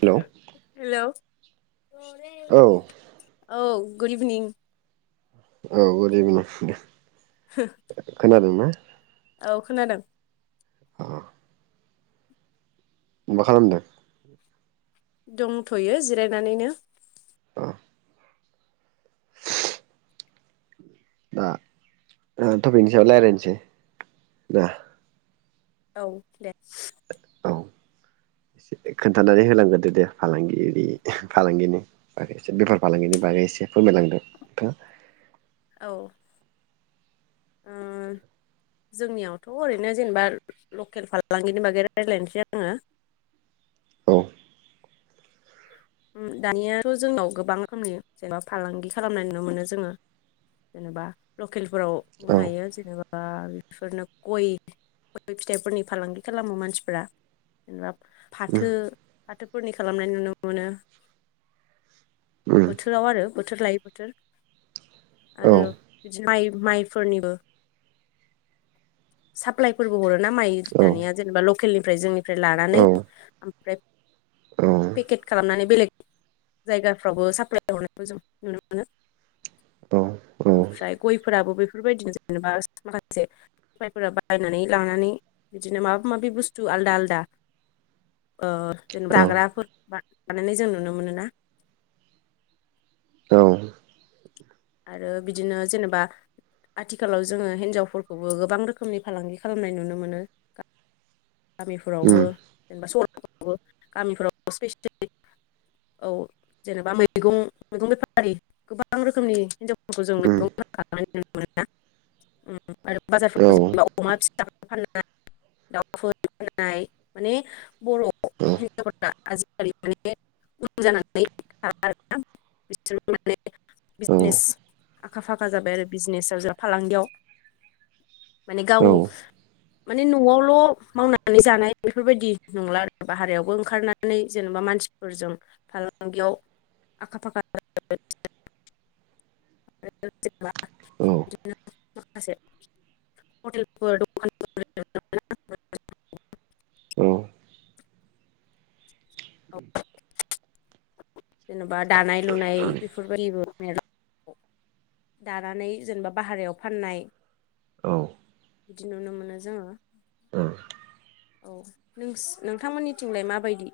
Hello hello! औ औ good evening औ गुड इभिनिं दे ह खोनादो ना औ खोनादों अ मा खालामदों दंथयो जिरायनानैनो अ दा टपिकनि सायाव रायज्लायसै दा औ दे औ एसे खोन्थानानै होलांग्रदो दे फालांगि फालांगिनि एसे बेफार फालांगिनि बार एसे फोरमायलांदों औ ओ जोंनियावथ' ओरैनो जेनेबा लकेल फालांगिनि बागै रायज्लायनोसै आङो औ दानियाथ' जोंनाव गोबां रोखोमनि जेनेबा फालांगि खालामनाय नुनो मोनो जोङो जेनेबा लकेलफोराव औ बुंनो हायो जेनेबा बेफोरनो गय गय फिथाइफोरनि फालांगि खालामो मानसिफोरा जेनेबा फाथो उम फाथोफोरनि खालामनाय नुनो मोनो उम बोथोराव आरो बोथोर लायै बोथोर औ आरो बिदिनो माइ माइफोरनिबो साप्लायफोरबो हर ना माइ औ दानिया जेनेबा लकेलनिफ्राय जोंनिफ्राय औ लानानै ओमफ्राय पेकेट खालामनानै बेलेग जायगाफ्रावबो साप्लाय हरनायखौ जों नुनो मोनो औ [inaudible] ओमफ्राय गयफोराबो बेफोरबायदिनो जेनेबा माखासे सफायफोरा बायनानै लानानै बिदिनो माबा माबि बुस्थु आलदा आलदा ओ जेनेबा औ जाग्राफोर बा बानायानानै जों नुनो मोनोना औ आरो बिदिनो जेनेबा आथिखालाव जोङो हिनजावफोरखौबो गोबां रोखोमनि फालांगि खालामनाय नुनो मोनो गामिफोरावबो उम जेनेबा सहरफोरावबो गामिफोरावबो स्पेसियेलि औ जेनेबा मैगं मैगं बेफारि गोबां रोखोमनि हिनजावफोरखौ जों उम मैगं [unintelligible] आरो औ बाजारफोराव जेनबा अमा फिसा फाननाय दाउ ‌ [unintelligible] माने बर' औ [unintelligible] बेजों माने औ बिजने आखा फाखा जाबाय आरो बिजनेसाव जोंहा फालांगियाव माने गाव औ माने न'आवल' मावनानै जानाय बेफोरबायदि नंला आरो बाहेरायावबो ओंखारनानै जेनेबा मानसिफोरजों फालांगियाव आखा फाखा आरो जेनबा बिदि मासे हटेल दखान औ औ। जेनेबा दानाय लुनाय बेफोरबायदि दानानै जेनेबा भारेरायाव फाननाय औ। बिदि नुनो मोनो जोङो औ औ नोस नों नोंथांमोननिथिंलाय माबायदि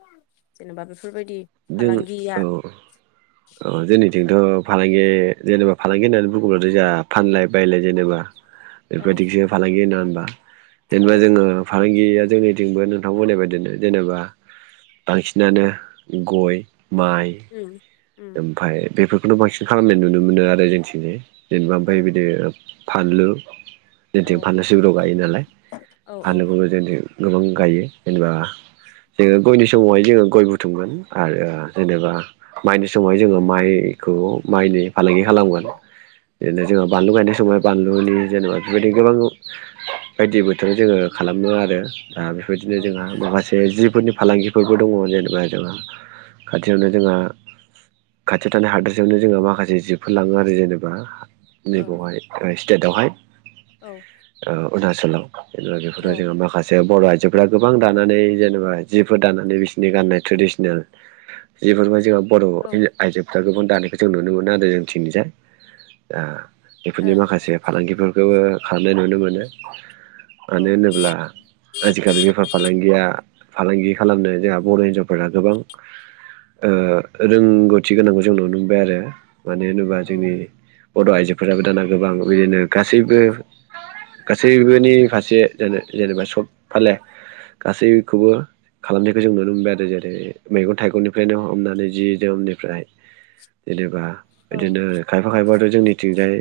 जेनेबा बेफोर बायदि। जों औ औ जोंनि जोंथ फालांगि जेनेबा फालांगि होननानै बुंङोब्लाथ जोंहा फानलाय बायलाय जेनेबा। बेफोर औ बायदिसो फालांगि होना होनबा औ जेनेबा जोङो फालांगि गिया जोंनिथिंबो नोंथांमोननि बाइदिनो जेनेबा बांसिनानो गय माइ उम उम ओमफाय बेफोरखौनो बांसिन खालामनाय नुनो मोनो आरो जोंनि थिंजाय। जेनेबा औ ओमफाय बिदि फानलु। औ जोंनिथिं फानलु सिब्र गायो नालाय औ औ फानलुखौबो जोंनिथिं गोबां गायो जेनेबा जोङो गयनि समाव हाय जोङो गय बुथुमगोन आरो जेनेबा माइनि समाव जोङो माइखौ माइनि फालांगि खालामगोन। बिदिनो जोंङो बानलु गायनाय समाव बानलुनि जेनेबा बेबायदि गोबां बायदि बोथोर जोङो खालाम मो आरो दा बेफोर बायदिनो औ ओ जोंहा माखासे जिफोरनि फालांगिफोरबो दङ जेनेबा जोंहा खाथियावनो जोंहा खाथियाव थानाय हादोरसायावनो जोंहा माखासे जिफोर लाङो आरो जेनेबा। नै औ बावहाय स्टेटयाव हाय औ। अरुणाचलाव जेनेबा बेफोर जोङो माखासे बर आइजोफ्रा गोबां दानानै जेनेबा जिफोर दानानै बिसोरनि गाननाय ट्रेडिसनेल। जिफोरबाय जोम बर औ ओ औ आइजोफ्रा गोबां दानायखौ जों नुनो मोनो आरो जोंनिथिं जाय ओ बेफोरनि माखासे फालांगिफोरखौबो खालामनाय नुनो मोनो। औ मानो होनोब्ला आजिखालि बेफार फालांगिया। फालांगि खालामनो जोंहा बर हिनजावफोरा गोबां ओ रोंगौथि गोनांखौ जों नुनो मोनबाय आरो मानो होनोबा जोंनि बर आइजोफोराबो दाना गोबां बिदिनो गासैबो गासैबोनि फारसे जेन जेनेबा सब फाले गासैखौबो खालामनायखौ जों नुनो मोनबाय आरो जेरै मैगं थाइगंनिफ्रायनो हमनानै जि जोमनिफ्राय जेनेबा औ बिदिनो खायफा खायफा जोंनिथिं जाय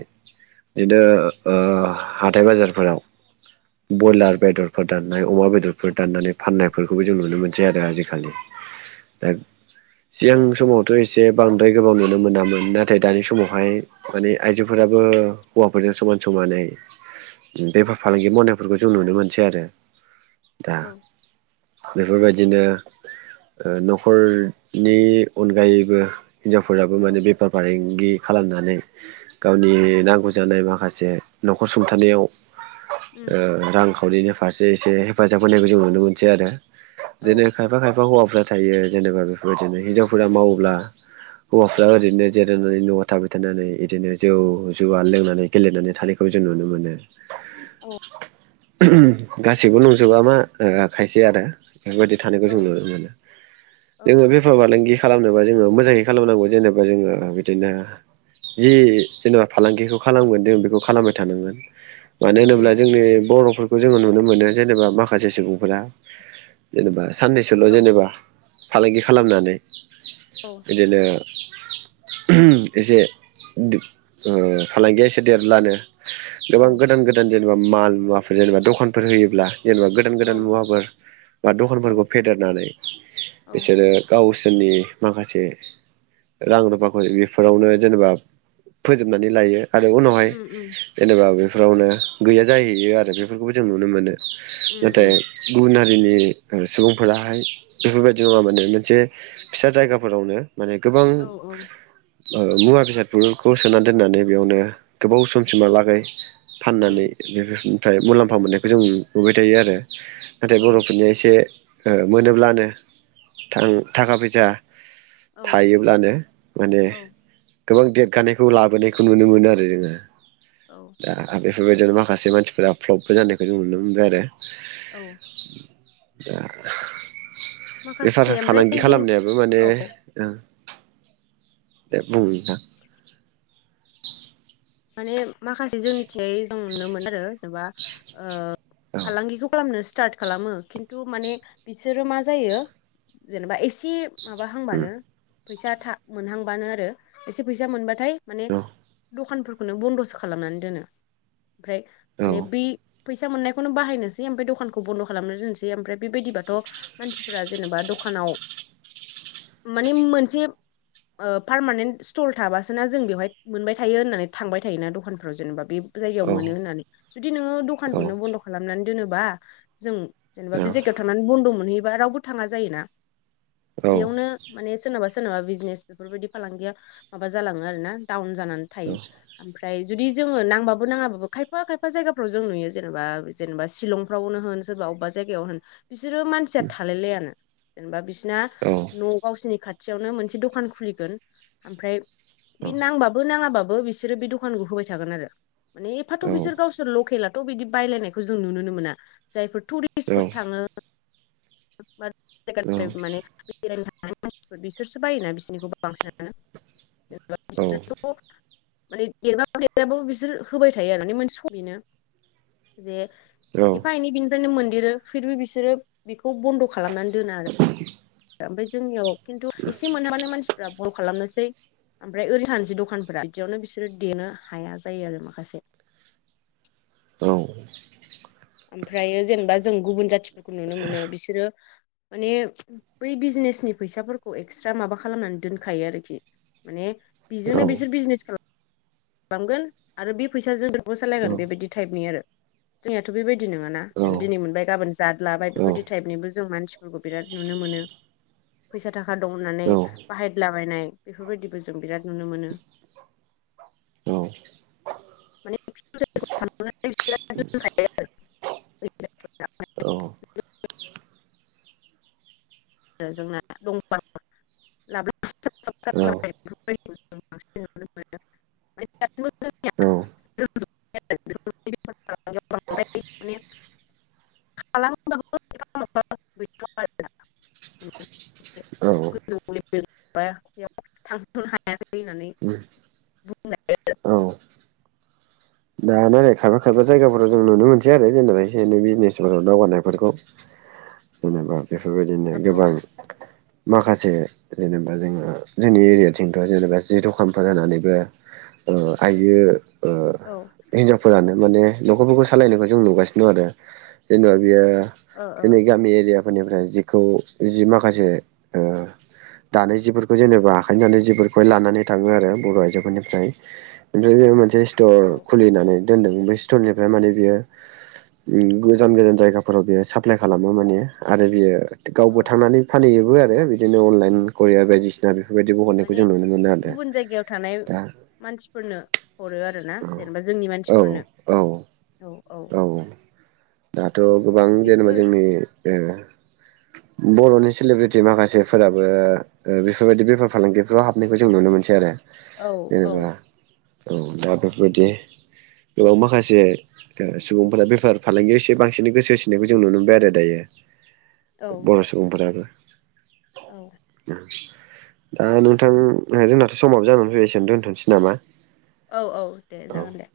बिदिनो ओ हाथाइ बाजारफोराव बयलार बेदरफोर दाननाय अमा बेदरफोर दाननानै फाननायफोरखौबो जों नुनो मोनसै आरो आजिखालि दा औ सिगां समावथ एसे बांद्राय गोबाव नुनो मोनामोन नाथाय दानि समावहाय माने आइजोफोराबो हौवाफोरजों समान समान माने बेफार फालांगि मावनायफोरखौ जों नुनो मोनसै आरो। दा औ बेफोर बायदिनो नखर नि अनगायैबो हिनजावफोराबो माने बेफार फालांगि खालामनानै गावनि नांगौ जानाय माखासे नखर सुंथानायाव उम ओ रांखावरिनि फारसे एसे हेफाजाब होनायखौ जों नुनो मोनसै आरो। औ बिदिनो खायफा खायफा हौवाफ्रा थायो जेनेबा बेफोर बायदिनो हिनजावफोरा मावोब्ला औ हौवाफोरा ओरैनो जे नानै नयाव थाबाय थानानै इदिनो जौ जुवा लोंनानै गेलेनानै थानायखौ जों नुनो मोनो। औ। गासैबो नंजोबा मा ओ खायसे आरो बेफोर बायदि थानायखौ जों औ नुनो मोनो औ जोङो बेफार फालांगि खालामनोबा जोङो मोजाङै खालामनांगौ जेनेबा जोङो बिदिनो जि जेनेबा फालांगिखौ खालामगोन जों बेखौ खालामबाय थानांगोन। मानो उम होनोब्ला उम जोंनि बर' फोरखौ जोङो नुनो मोनो जेनेबा माखासे सुबुंफोरा जेनेबा साननैसोल औ जेनेबा। फालांगि खालामनानै बिदिनो उम एसे फालांगिया ओ एसे देरब्लानो औ गोबां गोदान गोदान जेनेबा माल मुवाफोर जेनेबा दखानफोर होयोब्ला जेनेबा गोदान गोदान औ मुवाफोर बा औ दखानफोरखौ फेदेरनानै औ बिसोरो गाव सोरनि माखासे रां रुफाखौ बेफोरावनो जेनेबा फोजोबनानै लायो। आरो उनावहाय उम उम जेनेबा बेफोरावनो गैया जाहैयो आरो बेफोरखौबो जों नुनो मोनो। उम उम नाथाय गुबुन हारिनि सुबुंफोराहाय बेफोरबायदि जोंहा माने मोनसे फिसा जायगाफोरावनो माने गोबां औ औ ओ मुवा बेसादफोरखौ सोनानै दोननानै बेयावनो गोबाव समसिमहालागै उम फाननानै बेफोरनिफ्राय मुलाम्फा मोननायखौ जों नुबाय थायो आरो। नाथाय औ बर'फोरनिया एसे ओ मोनोब्लानो थां थाखा फैसा औ थायोब्लानो माने औ गोबां देेर गानायखौ लाबोनायखौ नुनो मोनो आरो जोङो औ दा बेफोरबायदियानो र माखासे मानसिफोरा फ्लबबो जानायखौ जों नुनो मोनबाय आरो। औ। दा बेफार माखासे फालांगि ओमफ्राय जों खालामनायाबो माने औ ओ दे बुं नोंथां। माने माखासे जोंनिथिजाय जों नुनो मोनो आरो जेनेबा ओ औ फालांगिखौ खालामनोसै स्टार्ट खालामो खिन्थु माने बिसोरो मा जायो जेनेबा एसे उम माबाहांबानो फैसा थ मोनहांबानो आरो एसे फैसा मोनबाथाय माने औ दखानफोरखौनो बन्द'सो खालामनानै दोनो ओमफ्राय औ माने बै फैसा मोननायखौनो बाहायनोसै ओमफ्राय दखानखौ बन्द' खालामनो दोनसै ओमफ्राय बेबायदिबाथ' मानसिफोरा जेनेबा दखानाव माने मोनसे ओ पारमानेन्ट स्टल थाबासो ना जों बेवहाय मोनबाय थायो होननानै थांबाय थायोना दखानफ्राव जेनेबा बे जायगायाव मोनो होननानै जुदि नोङो दखानखौनो बन्द' खालामनानै दोनोबा जों जेनेबा बे जायगायाव थांनानै बन्द' मोनहैयोबा रावबो थाङा जायोना। बेयावनो माने सोरनाबा सोरनाबा बिजनेस बेफोरबायदि फालांगिया माबा जालाङो आरो ना डाउन जानानै थायो ओमफ्राय जुदि जोङो नांबाबो नाङाबो खायफा खायफा जायगाफ्राव जों नुयो जेनेबा जेनेबा सिलंफ्रावनो होन। सोरबा अबा जायगायाव होन। बिसोरो मानसिया थालायलायानो जेनेबा बिसोरना औ न' गावसिनि खा थियावनो मोनसे दखान खुलिगोन ओमफ्राय औ बे नांबाबो नाङाबाबो बिसोरो बे दखानखौ होबाय थागोन आरो माने एफाथ' दानो बिसोर गावसोर लकेल थ' बिदि बायलायनायखौ जों नुनोनो मोना जायफोर टुरिस्फोर थाङो [unintelligible] मानसि बिसोरसो बायोना बिसिनिखौ बांसिनानो जेनेबा बिसोरथ' माने देरबा बो देराबाबो बिसोर होबाय थायो आरो माने मोनसे सम बेनो जे एफा एनै बिनिफ्रायनो मोनदेरो फिरबो बिसोरो बेखौ बन्द' खालामनानै दोना आरो। ओमफ्राय जोंनियाव खिन्थु एसे मोनाबानो मानसिफ्रा बल खालामनोसै। ओमफ्राय ओरैनो थानसै दखानफोरा बिदियावनो बिसोरो देनो हाया जायो आरो माखासे। [inaudible] औ। ओमफ्रायो जेनेबा जों गुबुन जाथिफोरखौ नुनो मोनो बिसोरो माने बै बिजनेसनि फैसाफोरखौ एक्सट्रा माबा खालामनानै दोनखायो आरोखि। माने बेजोंनो बिसोर बिजनेस खालामो खालामगोन आरो बे फैसाजोंबो सालायगोन बेबायदि टाइपनि आरो जोंनियाथ' बेबायदि ननोङाना दिनै मोनबाय गाबोन जाद लाबाय बेफोरबायदि ओरै टाइपनिबो जों म मानसिफोरखौ बिराद नुनो मोनो फैसा थाखा दं होननानै बाहायलाबायनाय बेफोरबायदिबो जों बिराद नुनो मोनो औ [unintelligible] [unintelligible] आरो जोंहा दंपा [unintelligible] [inaudible] [inaudible] खालाम [inaudible] औ औ [inaudible] थांथनो हायाखै होननानै बुंनाय औ दान आरो खायफा खायफा जायगाफोराव जों नुनो मोनसै आरो जेनेबा बिनो बिजनेसफोराव दावगानायफोरखौ जेनेबा बेफोरबायदिनो औ गोबां माखासे जेनेबा जोङा जोंनि एरियाथिंथ जेनेबा जि दखानफोर जानानैबो ओ आइयो औ फोरानो माने नखरफोरखौ सालायनायखौ जों नुगासिनो दं आरो जेनेबा बेयो दिनै ओ गामि एरियाफोरनिफ्राय जिखौ जि माखासे ओ दानाय जिफोरखौ जेनेबा आखायनि जिफोरखौहाय लानानै थाङो आरो बर आइजोफोरनिफ्राय ओमफ्राय बे मोन मोनसे स्टर खुलिनानै दोनदों बेै स्टरनिफ्राय माने बियो उ गोजान गोजान जायगाफोराव बे साप्लाय खालामो माने आरो बे औ गावबो थांनानै औ फानहैयोबो आरो बिदिनो अनलाइन करिया औ बायदिसिना बेफोरबायदिबो हरनायखौ माने जों नुनो मोनो आरो ना गुबुन जायगायाव थानाय दा मानसिफोरनो हरो आरो ना जेनेबा जोंनि औ मानसिफोरनो औ औ औ औ दाथ गोबां जेनेबा बेफोर जोंनि ओ बरनि सेलिब्रिटि माखासेफोराबो बेफोरबायदि बेफार फालांगिफोराव हाबनायखौ जों नुनो मोनसै आरो औ जेनेबा औ औ दा बेफोरबायदि गोबां माखासे दो सुबुंफोरा बेफार फालांगियाव एसे बांसिनै गोसो होनायखौ जों नुनो मोनबाय आरो दायो औ बर सुबुंफोराबो औ बे दा नोंथां जोंनाथ समाबो जानानै फैबाय एसेनो दोनथनोसै नामा औ औ दे औ जागोन दे